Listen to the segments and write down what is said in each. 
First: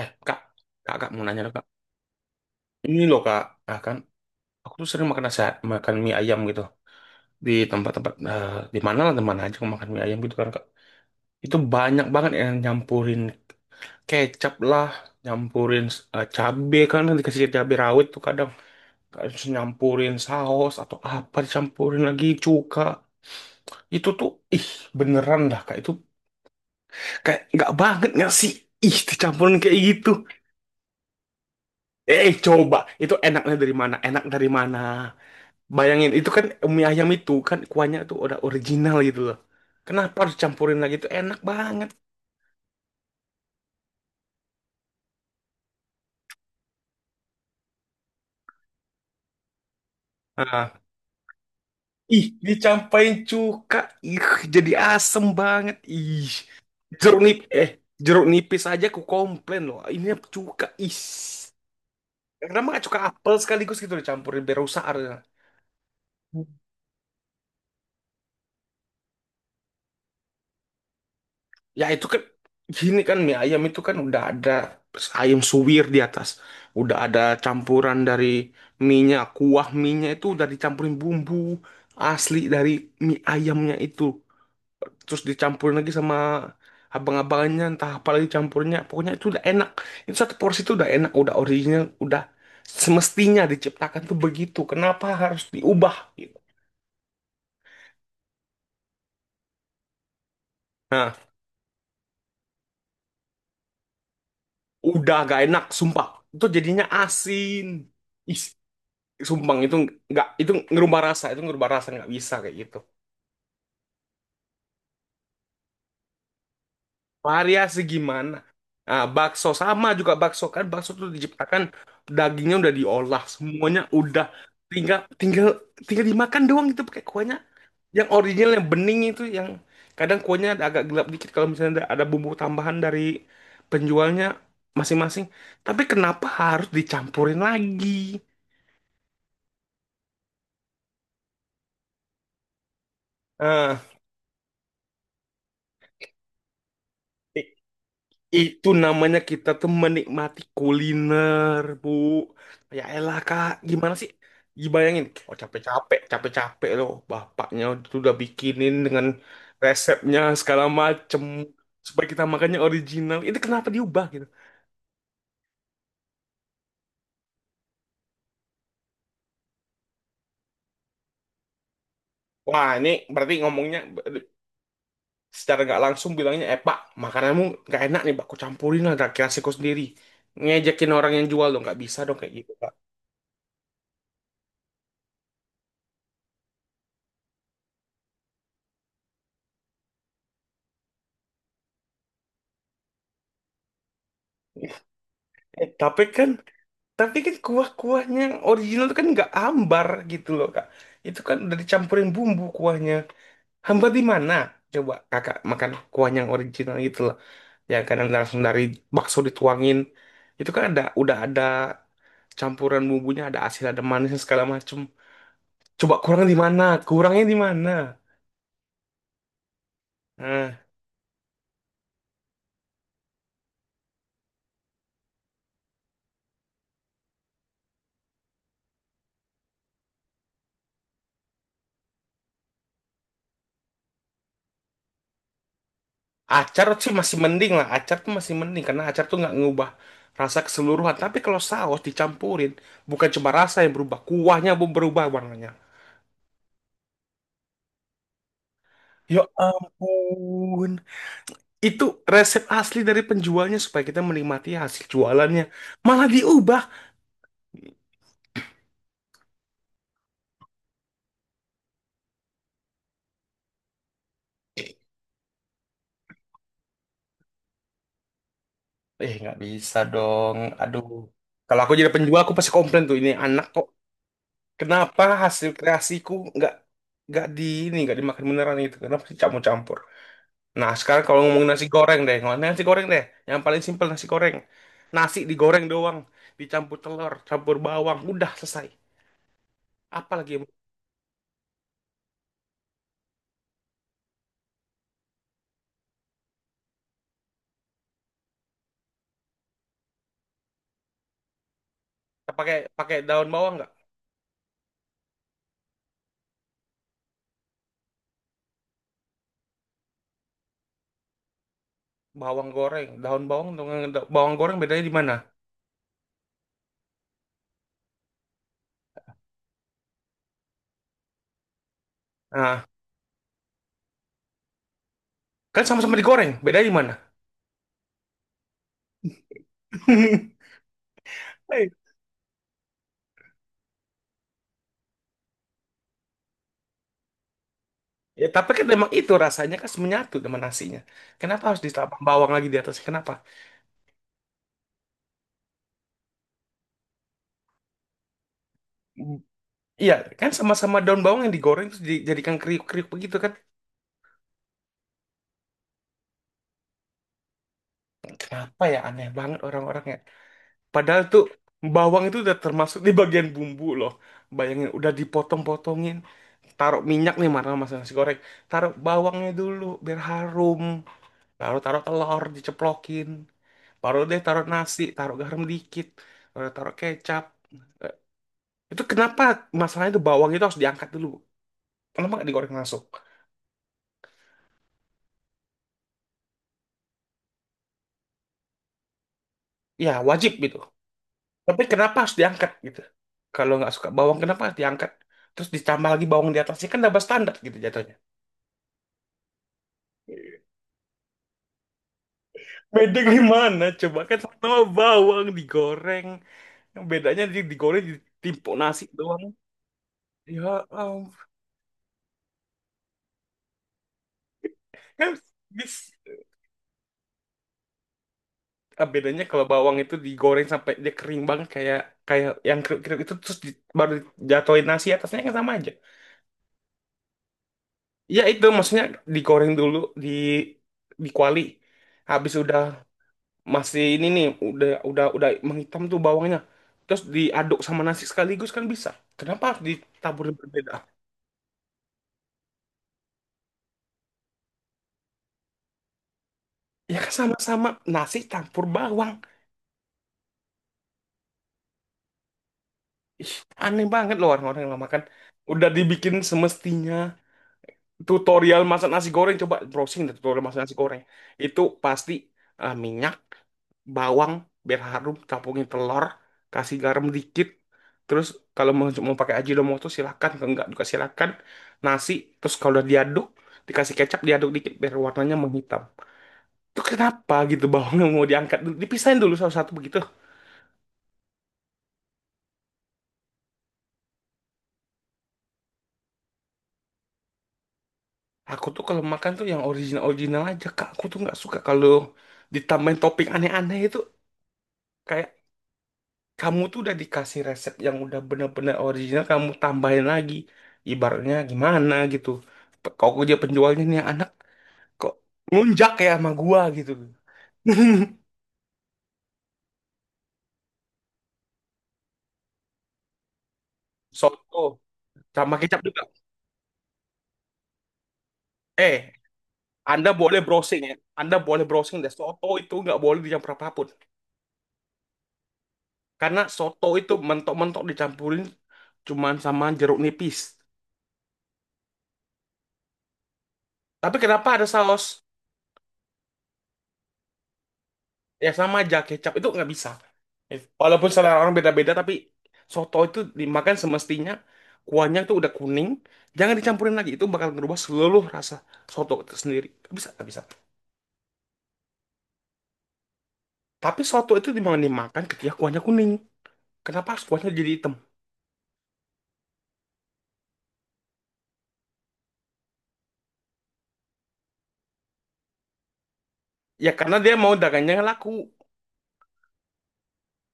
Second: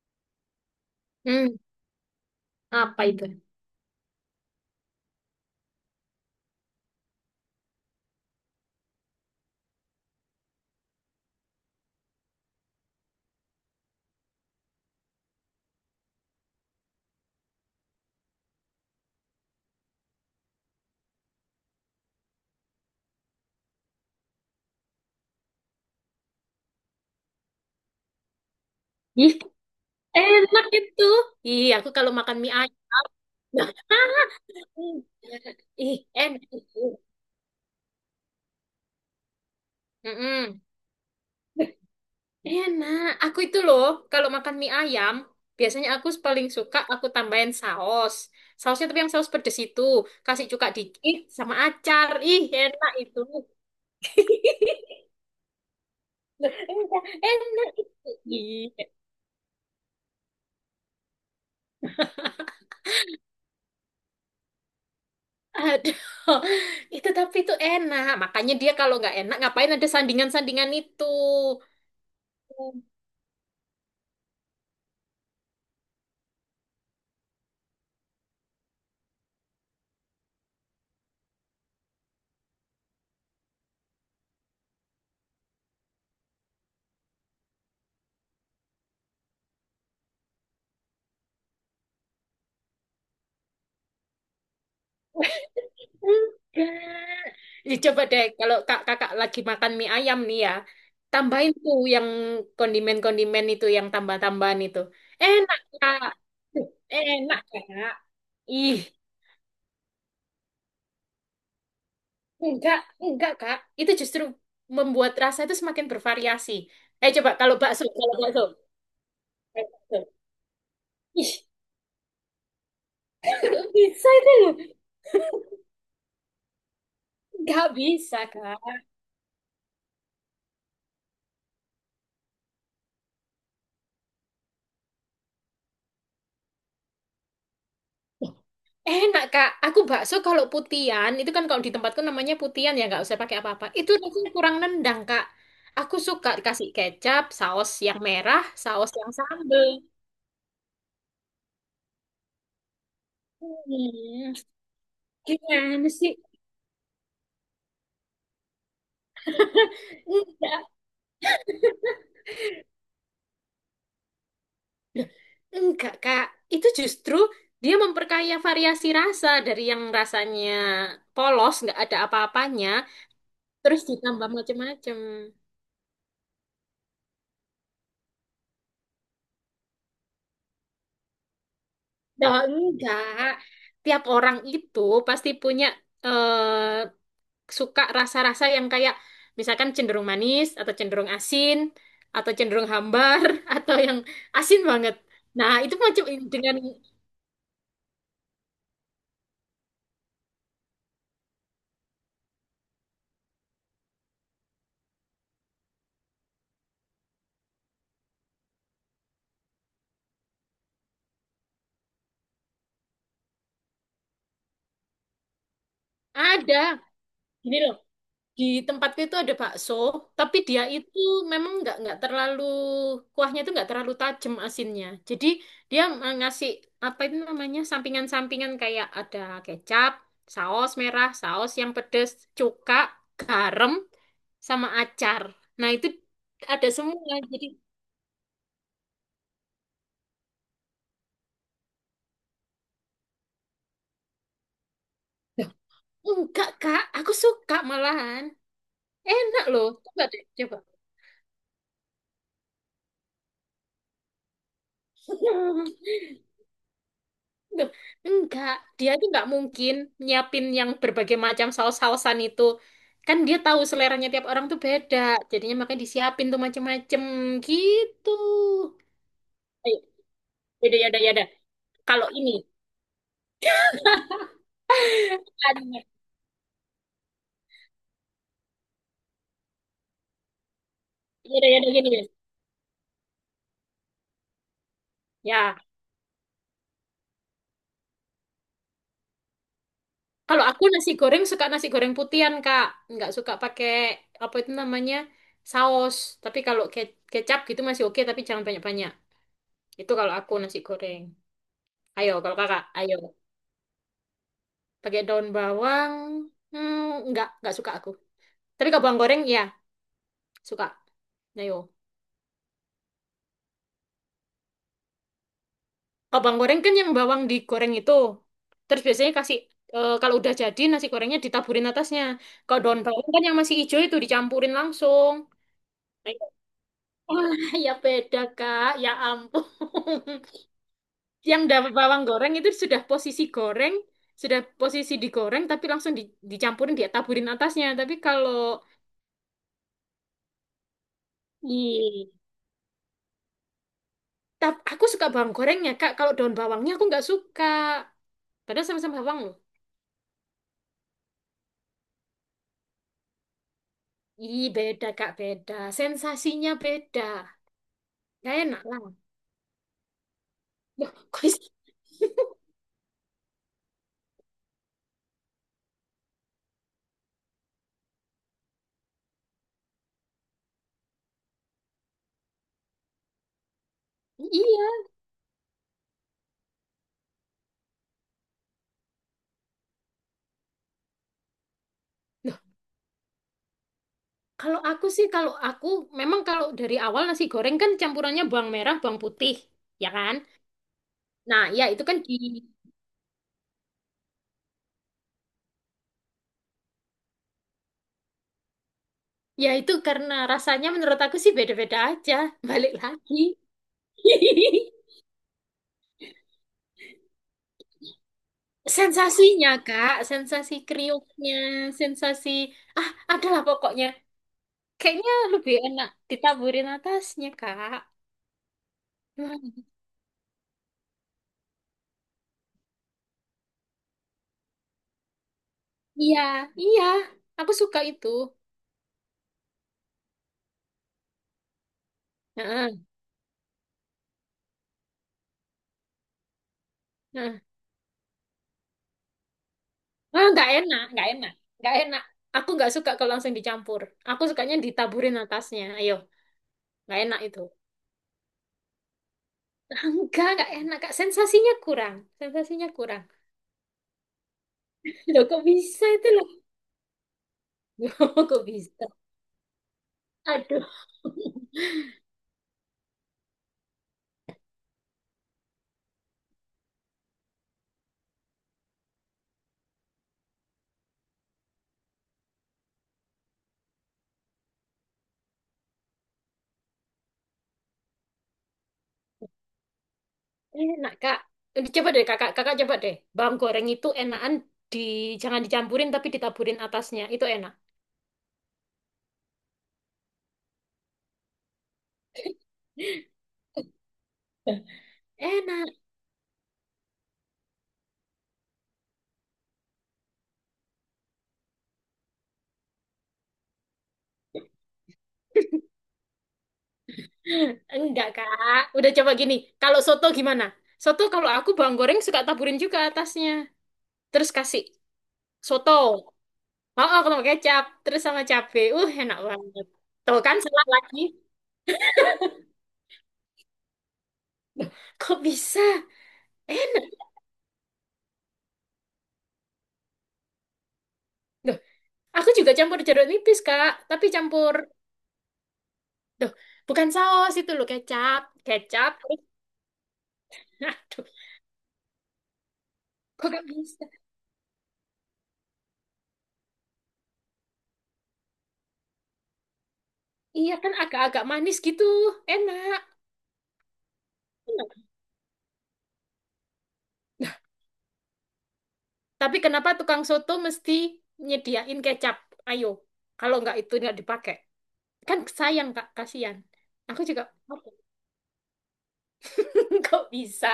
Eh, kak mau nanya dong, Hmm, kak. Ini apa loh itu? kak, kan aku tuh sering makan nasi, makan mie ayam gitu di tempat-tempat di mana lah, di mana aja aku makan mie ayam gitu kan kak. Itu banyak banget yang nyampurin kecap lah, nyampurin cabe kan dikasih cabe rawit tuh kadang harus nyampurin saus atau apa dicampurin lagi cuka. Itu tuh, ih, beneran dah kak, itu kayak nggak banget nggak sih? Ih, Ih, dicampurin kayak gitu. enak itu. Ih, aku kalau Eh, makan mie coba. ayam. Itu enaknya Nah, dari mana? Enak dari mana? ih, ih, Bayangin, itu enak kan itu. mie ayam itu kan kuahnya tuh udah original gitu loh. Kenapa harus Mm-mm. campurin lagi? Itu enak banget. Enak. Aku itu loh, kalau makan mie ayam, biasanya aku paling suka aku tambahin saus. Sausnya tapi yang saus pedes itu. Kasih cuka Ah. dikit sama acar. Ih, Ih, enak dicampain itu. cuka, ih jadi asem banget. Ih. Loh, Jeruk nip eh enak itu. jeruk nipis Ih, aja aku komplain loh. Ini cuka. Ih. Kenapa nggak cuka apel sekaligus gitu dicampurin biar rusak harusnya. aduh. Itu tapi itu enak. Makanya dia kalau nggak enak, ngapain ada sandingan-sandingan itu. Ya itu kan, gini kan mie ayam itu kan udah ada ayam suwir di atas. Udah ada campuran dari mie-nya, kuah mie-nya itu udah dicampurin bumbu asli dari mie ayamnya itu. Terus dicampurin lagi sama abang-abangannya entah apa lagi campurnya. Pokoknya itu udah enak. Itu satu porsi itu udah enak, udah original, udah semestinya diciptakan tuh begitu. Kenapa harus diubah gitu? Enggak. Ya, coba deh, kalau kakak lagi makan mie ayam nih ya, Nah, tambahin tuh yang kondimen-kondimen itu, yang tambah-tambahan itu. udah gak Enak, enak, sumpah. Kak. Itu Duh, jadinya asin. Kak. Ih, Ih, sumbang itu, nggak, itu ngerubah rasa, itu ngerubah rasa, nggak bisa kayak gitu. enggak, enggak, Kak. Itu justru membuat rasa itu semakin bervariasi. Eh, coba kalau Variasi bakso, kalau gimana? bakso. Bakso Kalau sama juga, bakso. bakso kan bakso tuh Ih, diciptakan dagingnya udah diolah nggak semuanya, bisa udah itu loh. tinggal tinggal tinggal dimakan doang gitu pakai kuahnya Nggak yang bisa, original, yang Kak. bening itu, yang kadang kuahnya ada agak gelap dikit kalau misalnya ada bumbu tambahan dari penjualnya masing-masing, tapi kenapa harus dicampurin lagi? Enak, Kak. Aku bakso kalau putian, itu kan kalau di tempatku namanya putian ya, nggak usah pakai apa-apa. ah Itu rasanya kurang nendang, Kak. Aku suka dikasih kecap, saus yang merah, Itu saus yang namanya kita sambel. tuh menikmati kuliner, Bu. Ya elah, Kak. Gimana sih? Hmm, Dibayangin, oh gimana capek-capek, sih? capek-capek loh. Bapaknya itu udah bikinin dengan resepnya segala Enggak. macem. Supaya kita makannya original. Itu kenapa diubah gitu? Loh, Enggak, Kak. Itu justru dia memperkaya variasi rasa dari yang rasanya polos, nggak ada apa-apanya, Wah, ini berarti ngomongnya terus ditambah macam-macam. secara nggak langsung bilangnya, eh Pak, makananmu nggak enak nih, Pak. Aku campurin lah, gak kira sendiri. Ngejekin orang yang jual dong, nggak bisa dong Nah, kayak gitu, Pak. enggak. Tiap orang itu pasti punya eh, suka rasa-rasa yang kayak misalkan cenderung manis atau cenderung asin atau cenderung hambar atau yang asin banget. Nah, Eh, itu tapi macam kan dengan Tapi kan kuah-kuahnya yang original itu kan nggak ambar gitu loh kak. Itu kan udah dicampurin bumbu kuahnya. Hambar di mana? Coba kakak makan kuah yang original gitu loh. Ya kan yang langsung dari bakso dituangin. Itu kan udah ada campuran bumbunya, ada asin, ada manisnya segala macem. Coba kurang di ada mana? Kurangnya di gini mana? loh. Di tempatku itu ada bakso, tapi Nah, dia itu memang nggak terlalu kuahnya itu nggak terlalu tajam asinnya. Jadi dia ngasih apa itu namanya sampingan-sampingan kayak ada kecap, saus merah, saus yang pedes, cuka, garam, sama acar. Nah, itu ada acar sih semua. masih Jadi. mending lah. Acar tuh masih mending karena acar tuh nggak ngubah rasa keseluruhan. Tapi kalau saus dicampurin, bukan cuma rasa yang berubah, kuahnya pun berubah warnanya. Loh, enggak, Kak. Aku suka malahan. Ya Enak loh. Coba deh, coba. ampun. Itu resep asli dari penjualnya supaya kita menikmati hasil jualannya. Malah diubah. Loh, enggak. Dia itu enggak mungkin nyiapin yang berbagai macam saus-sausan itu. Kan dia tahu seleranya tiap orang tuh beda. Jadinya makanya disiapin tuh macem-macem gitu. Eh, nggak Ayo, bisa dong. yaudah, Aduh. yaudah, yaudah. Kalau aku jadi Kalau penjual, ini, aku pasti komplain tuh. Ini anak kok. Kenapa hasil kan, kreasiku nggak nggak di ini nggak dimakan beneran itu? Kenapa sih campur-campur? Nah, sekarang kalau ngomongin yaudah, nasi yaudah, gini, goreng Mas. deh, ngomongin nasi goreng deh. Yang paling simpel nasi goreng. Nasi Ya, digoreng doang, dicampur telur, campur bawang, udah selesai. Apalagi kalau aku nasi goreng suka nasi goreng putihan, Kak. Nggak suka pakai apa itu namanya saus. Tapi kalau kecap gitu masih oke, tapi jangan banyak-banyak. Itu kalau aku nasi goreng. Ayo, kalau pakai kakak, ayo. pakai daun bawang nggak? Pakai daun bawang, hmm, nggak suka aku. Tapi kalau bawang goreng, ya suka. Ayo. Bawang goreng, daun bawang dengan bawang goreng bedanya di mana? Kalau bawang goreng kan yang bawang digoreng itu. Terus biasanya kasih, kalau udah jadi nasi gorengnya ditaburin atasnya. Kalau Nah, daun bawang kan yang masih hijau itu dicampurin langsung. kan sama-sama digoreng, bedanya di mana? Wah, ya beda, Kak. Ya ampun. Yang Hei, dapat bawang goreng itu sudah posisi goreng, sudah posisi digoreng, tapi langsung dicampurin, dia taburin atasnya. Tapi ya, tapi kalau... kan memang itu rasanya kan menyatu dengan nasinya. Kenapa harus ditambah Ih, bawang lagi di atasnya? Kenapa? aku suka bawang gorengnya, Kak. Kalau daun bawangnya aku nggak suka. Padahal sama-sama Mm, bawang loh. iya, kan sama-sama daun bawang yang digoreng terus dijadikan kriuk-kriuk begitu kan? Ih, beda, Kak. Beda. Sensasinya beda. Gak Kenapa enak ya lah. aneh banget orang-orang ya. Loh, Padahal kok tuh bisa? bawang itu udah termasuk di bagian bumbu loh. Bayangin, udah dipotong-potongin, taruh minyak nih marah masak nasi goreng, taruh bawangnya dulu biar harum. Baru taruh telur diceplokin, baru deh taruh Iya. nasi, taruh garam dikit, baru taruh kecap. Itu kenapa masalahnya itu bawang itu harus diangkat dulu? Kenapa nggak Loh, digoreng langsung? kalau aku sih, kalau aku... Memang kalau dari awal nasi goreng kan campurannya bawang merah, bawang putih. Ya Ya kan? wajib gitu, Nah, tapi ya itu kenapa kan di, harus diangkat gitu? Kalau nggak suka bawang, kenapa harus diangkat terus ditambah lagi bawang di atasnya? Kan double standar gitu jatuhnya. ya itu karena rasanya menurut aku sih beda-beda aja. Balik Beda lagi. gimana coba, kan sama bawang digoreng, yang bedanya di digoreng ditimpuk nasi doang. Sensasinya, Kak, sensasi Ya, um, kriuknya, sensasi, adalah pokoknya. Kayaknya kan lebih enak bis- ditaburin atasnya, Kak. ah, bedanya kalau Wah, bawang itu digoreng sampai dia kering banget kayak kayak yang kriuk-kriuk itu terus baru jatuhin nasi atasnya, kan sama aja. Iya, iya, aku suka itu. Ya itu maksudnya digoreng dulu di di kuali. Habis udah Heeh, masih ini nih udah menghitam tuh bawangnya. Terus heeh. diaduk sama nasi sekaligus kan bisa. Kenapa harus ditabur Ah, nggak berbeda? enak, nggak enak, nggak enak. Aku nggak suka kalau langsung dicampur. Aku sukanya ditaburin atasnya. Ayo, Ya nggak kan enak itu. sama-sama nasi campur bawang. Enggak enak, Kak. Sensasinya kurang. Sensasinya kurang. Ih, aneh banget loh orang-orang yang makan. Loh, kok Udah bisa itu dibikin loh? semestinya, Loh, kok tutorial bisa? masak nasi goreng, coba browsing deh tutorial masak nasi Aduh, goreng itu pasti minyak, bawang biar harum, campurin telur, kasih garam dikit, terus kalau mau pakai Ajinomoto silakan, kalau enggak juga silakan, nasi, terus kalau udah diaduk dikasih kecap diaduk dikit biar warnanya menghitam. Itu kenapa gitu bawangnya mau diangkat dulu, dipisahin dulu satu-satu begitu? enak, Kak. Eh, coba deh, Kakak. Kakak coba deh. Bawang goreng itu enakan di jangan dicampurin tapi ditaburin atasnya. Itu enak. Aku tuh kalau makan tuh yang original original aja, kak. Aku tuh nggak suka kalau ditambahin topping aneh-aneh itu, kayak Enak. kamu tuh udah dikasih resep yang udah bener-bener original, kamu tambahin lagi, ibaratnya gimana gitu. Kok dia penjualnya, nih anak kok nunjak ya sama gua gitu. Enggak, Kak. Udah coba gini. Kalau soto gimana? Soto kalau aku bawang goreng suka taburin juga atasnya. Terus Soto kasih sama soto. kecap juga, Oh, oh, kalau kecap. Terus sama cabe. Eh Enak banget. Anda Tuh kan boleh salah browsing ya lagi. Anda boleh browsing deh, soto itu nggak boleh dicampur apapun Loh, kok bisa? karena soto itu mentok-mentok dicampurin cuman sama jeruk nipis, Duh, aku juga campur jeruk nipis, Kak. Tapi tapi campur, kenapa ada saus? duh, bukan saus itu loh, kecap. Ya sama Kecap. aja, kecap itu nggak bisa. Aduh, Walaupun selera orang beda-beda, tapi soto itu kok gak dimakan bisa? semestinya kuahnya itu udah kuning, jangan dicampurin lagi. Itu bakal ngerubah seluruh rasa soto itu sendiri. Gak bisa, gak bisa. Iya kan agak-agak manis gitu. Enak. Tapi soto itu Enak. dimana dimakan ketika kuahnya kuning. Kenapa harus Nah, kuahnya jadi hitam? tapi kenapa tukang soto mesti nyediain kecap? Ayo, kalau nggak itu nggak dipakai. Kan sayang, Kak. Kasihan. Ya Aku karena juga, dia mau dagangnya laku. kok bisa?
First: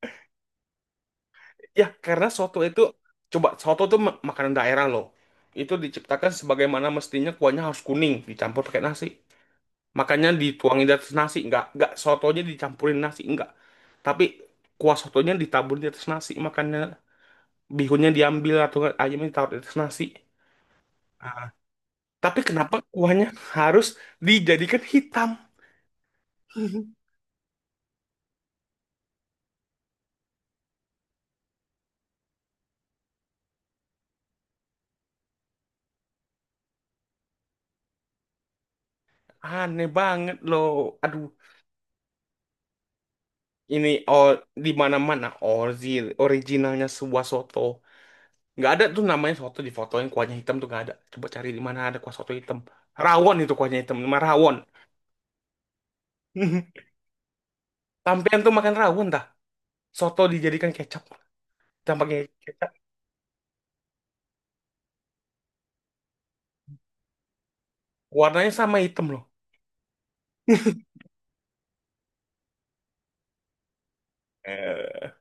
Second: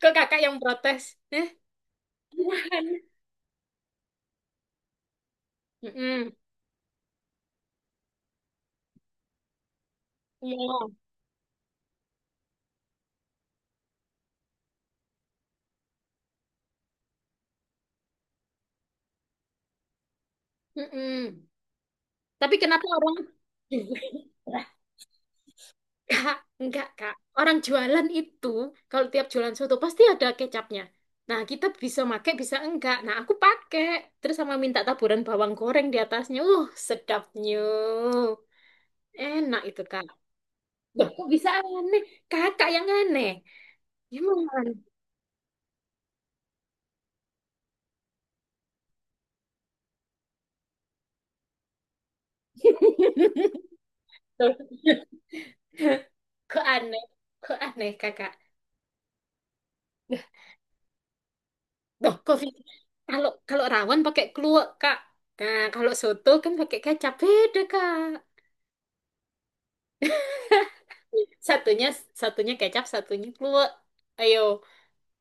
Kok kakak yang protes? Eh, Ya karena soto itu, coba soto itu makanan daerah loh. Itu diciptakan Mm-mm. sebagaimana mestinya kuahnya harus kuning, dicampur pakai nasi. Makanya dituangin di Iya. atas nasi, nggak sotonya dicampurin nasi, nggak. Tapi kuah sotonya ditabur di atas nasi, makanya bihunnya diambil atau nggak ayamnya ditaruh di atas nasi. Ah. Mm-mm. Tapi Tapi kenapa kenapa orang... kuahnya harus dijadikan hitam? Kak, enggak Kak. Orang jualan itu kalau tiap jualan soto pasti ada kecapnya. Nah, kita bisa pakai bisa enggak. Nah, aku pakai terus sama minta taburan bawang goreng di atasnya. Sedapnya. Enak itu, Aneh Kak. banget loh. Loh, Aduh, kok bisa aneh? Kakak yang aneh. ini oh Gimana? di mana-mana originalnya sebuah soto. Nggak ada tuh namanya soto di foto yang kuahnya hitam tuh nggak ada. Coba cari di mana ada kuah soto hitam. Rawon itu kuahnya hitam, nama rawon. Kok aneh? Kok aneh, Kakak? Sampean tuh makan rawon dah. Nah, Soto dijadikan kecap. Jangan loh, kok bisa? kecap. Kalau kalau rawon pakai kluwek, Kak. Nah, kalau soto kan pakai kecap beda, Kak. Warnanya sama hitam loh. Satunya satunya kecap, satunya kluwek. Ayo. Eh,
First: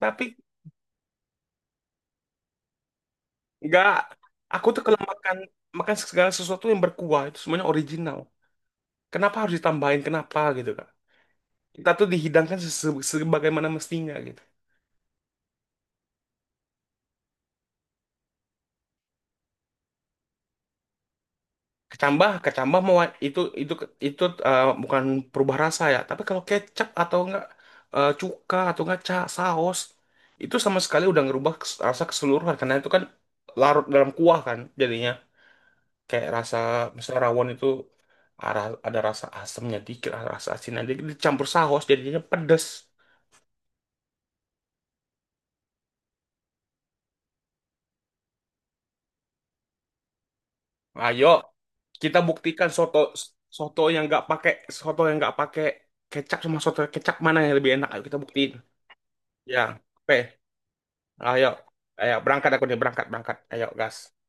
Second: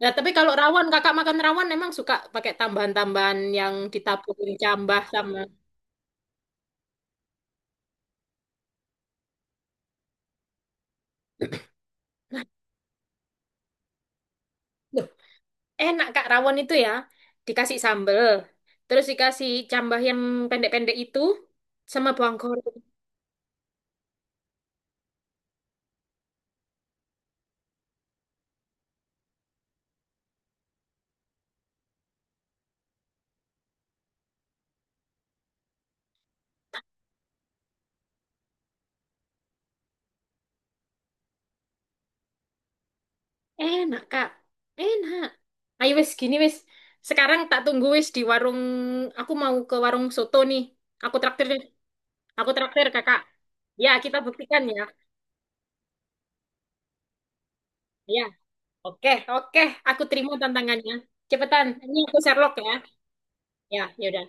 Nah, tapi kalau rawon, kakak makan rawon emang suka pakai tambahan-tambahan yang nggak. ditaburin Aku tuh kalau cambah makan sama. makan segala sesuatu yang berkuah itu semuanya original. Kenapa harus ditambahin? Kenapa gitu kak? Kita tuh dihidangkan sebagaimana mestinya gitu. Loh, enak kak rawon itu ya. Dikasih sambel, terus dikasih cambah yang pendek-pendek itu sama Kecambah, bawang goreng. kecambah mau itu itu itu bukan perubah rasa ya. Tapi kalau kecap atau enggak, cuka atau enggak saus itu sama sekali udah ngerubah rasa keseluruhan karena itu kan larut dalam kuah kan jadinya. Kayak rasa misalnya rawon itu ada rasa asamnya dikit, ada rasa asinnya dikit, dicampur saus jadinya pedes. Enak kak, enak. Ayo wes gini wes. Sekarang tak tunggu wes di warung. Aku mau ke warung soto nih. Nah, Aku ayo traktir kita Aku buktikan traktir soto kakak. soto Ya, yang kita nggak pakai buktikan ya. soto yang nggak pakai kecap sama soto kecap, mana yang lebih enak, ayo kita Ya. buktiin. Oke, oke, Ya, aku terima oke, tantangannya. ayo, Cepetan, ini ayo aku berangkat, Sherlock aku ya. nih berangkat, berangkat, ayo Ya, gas. ya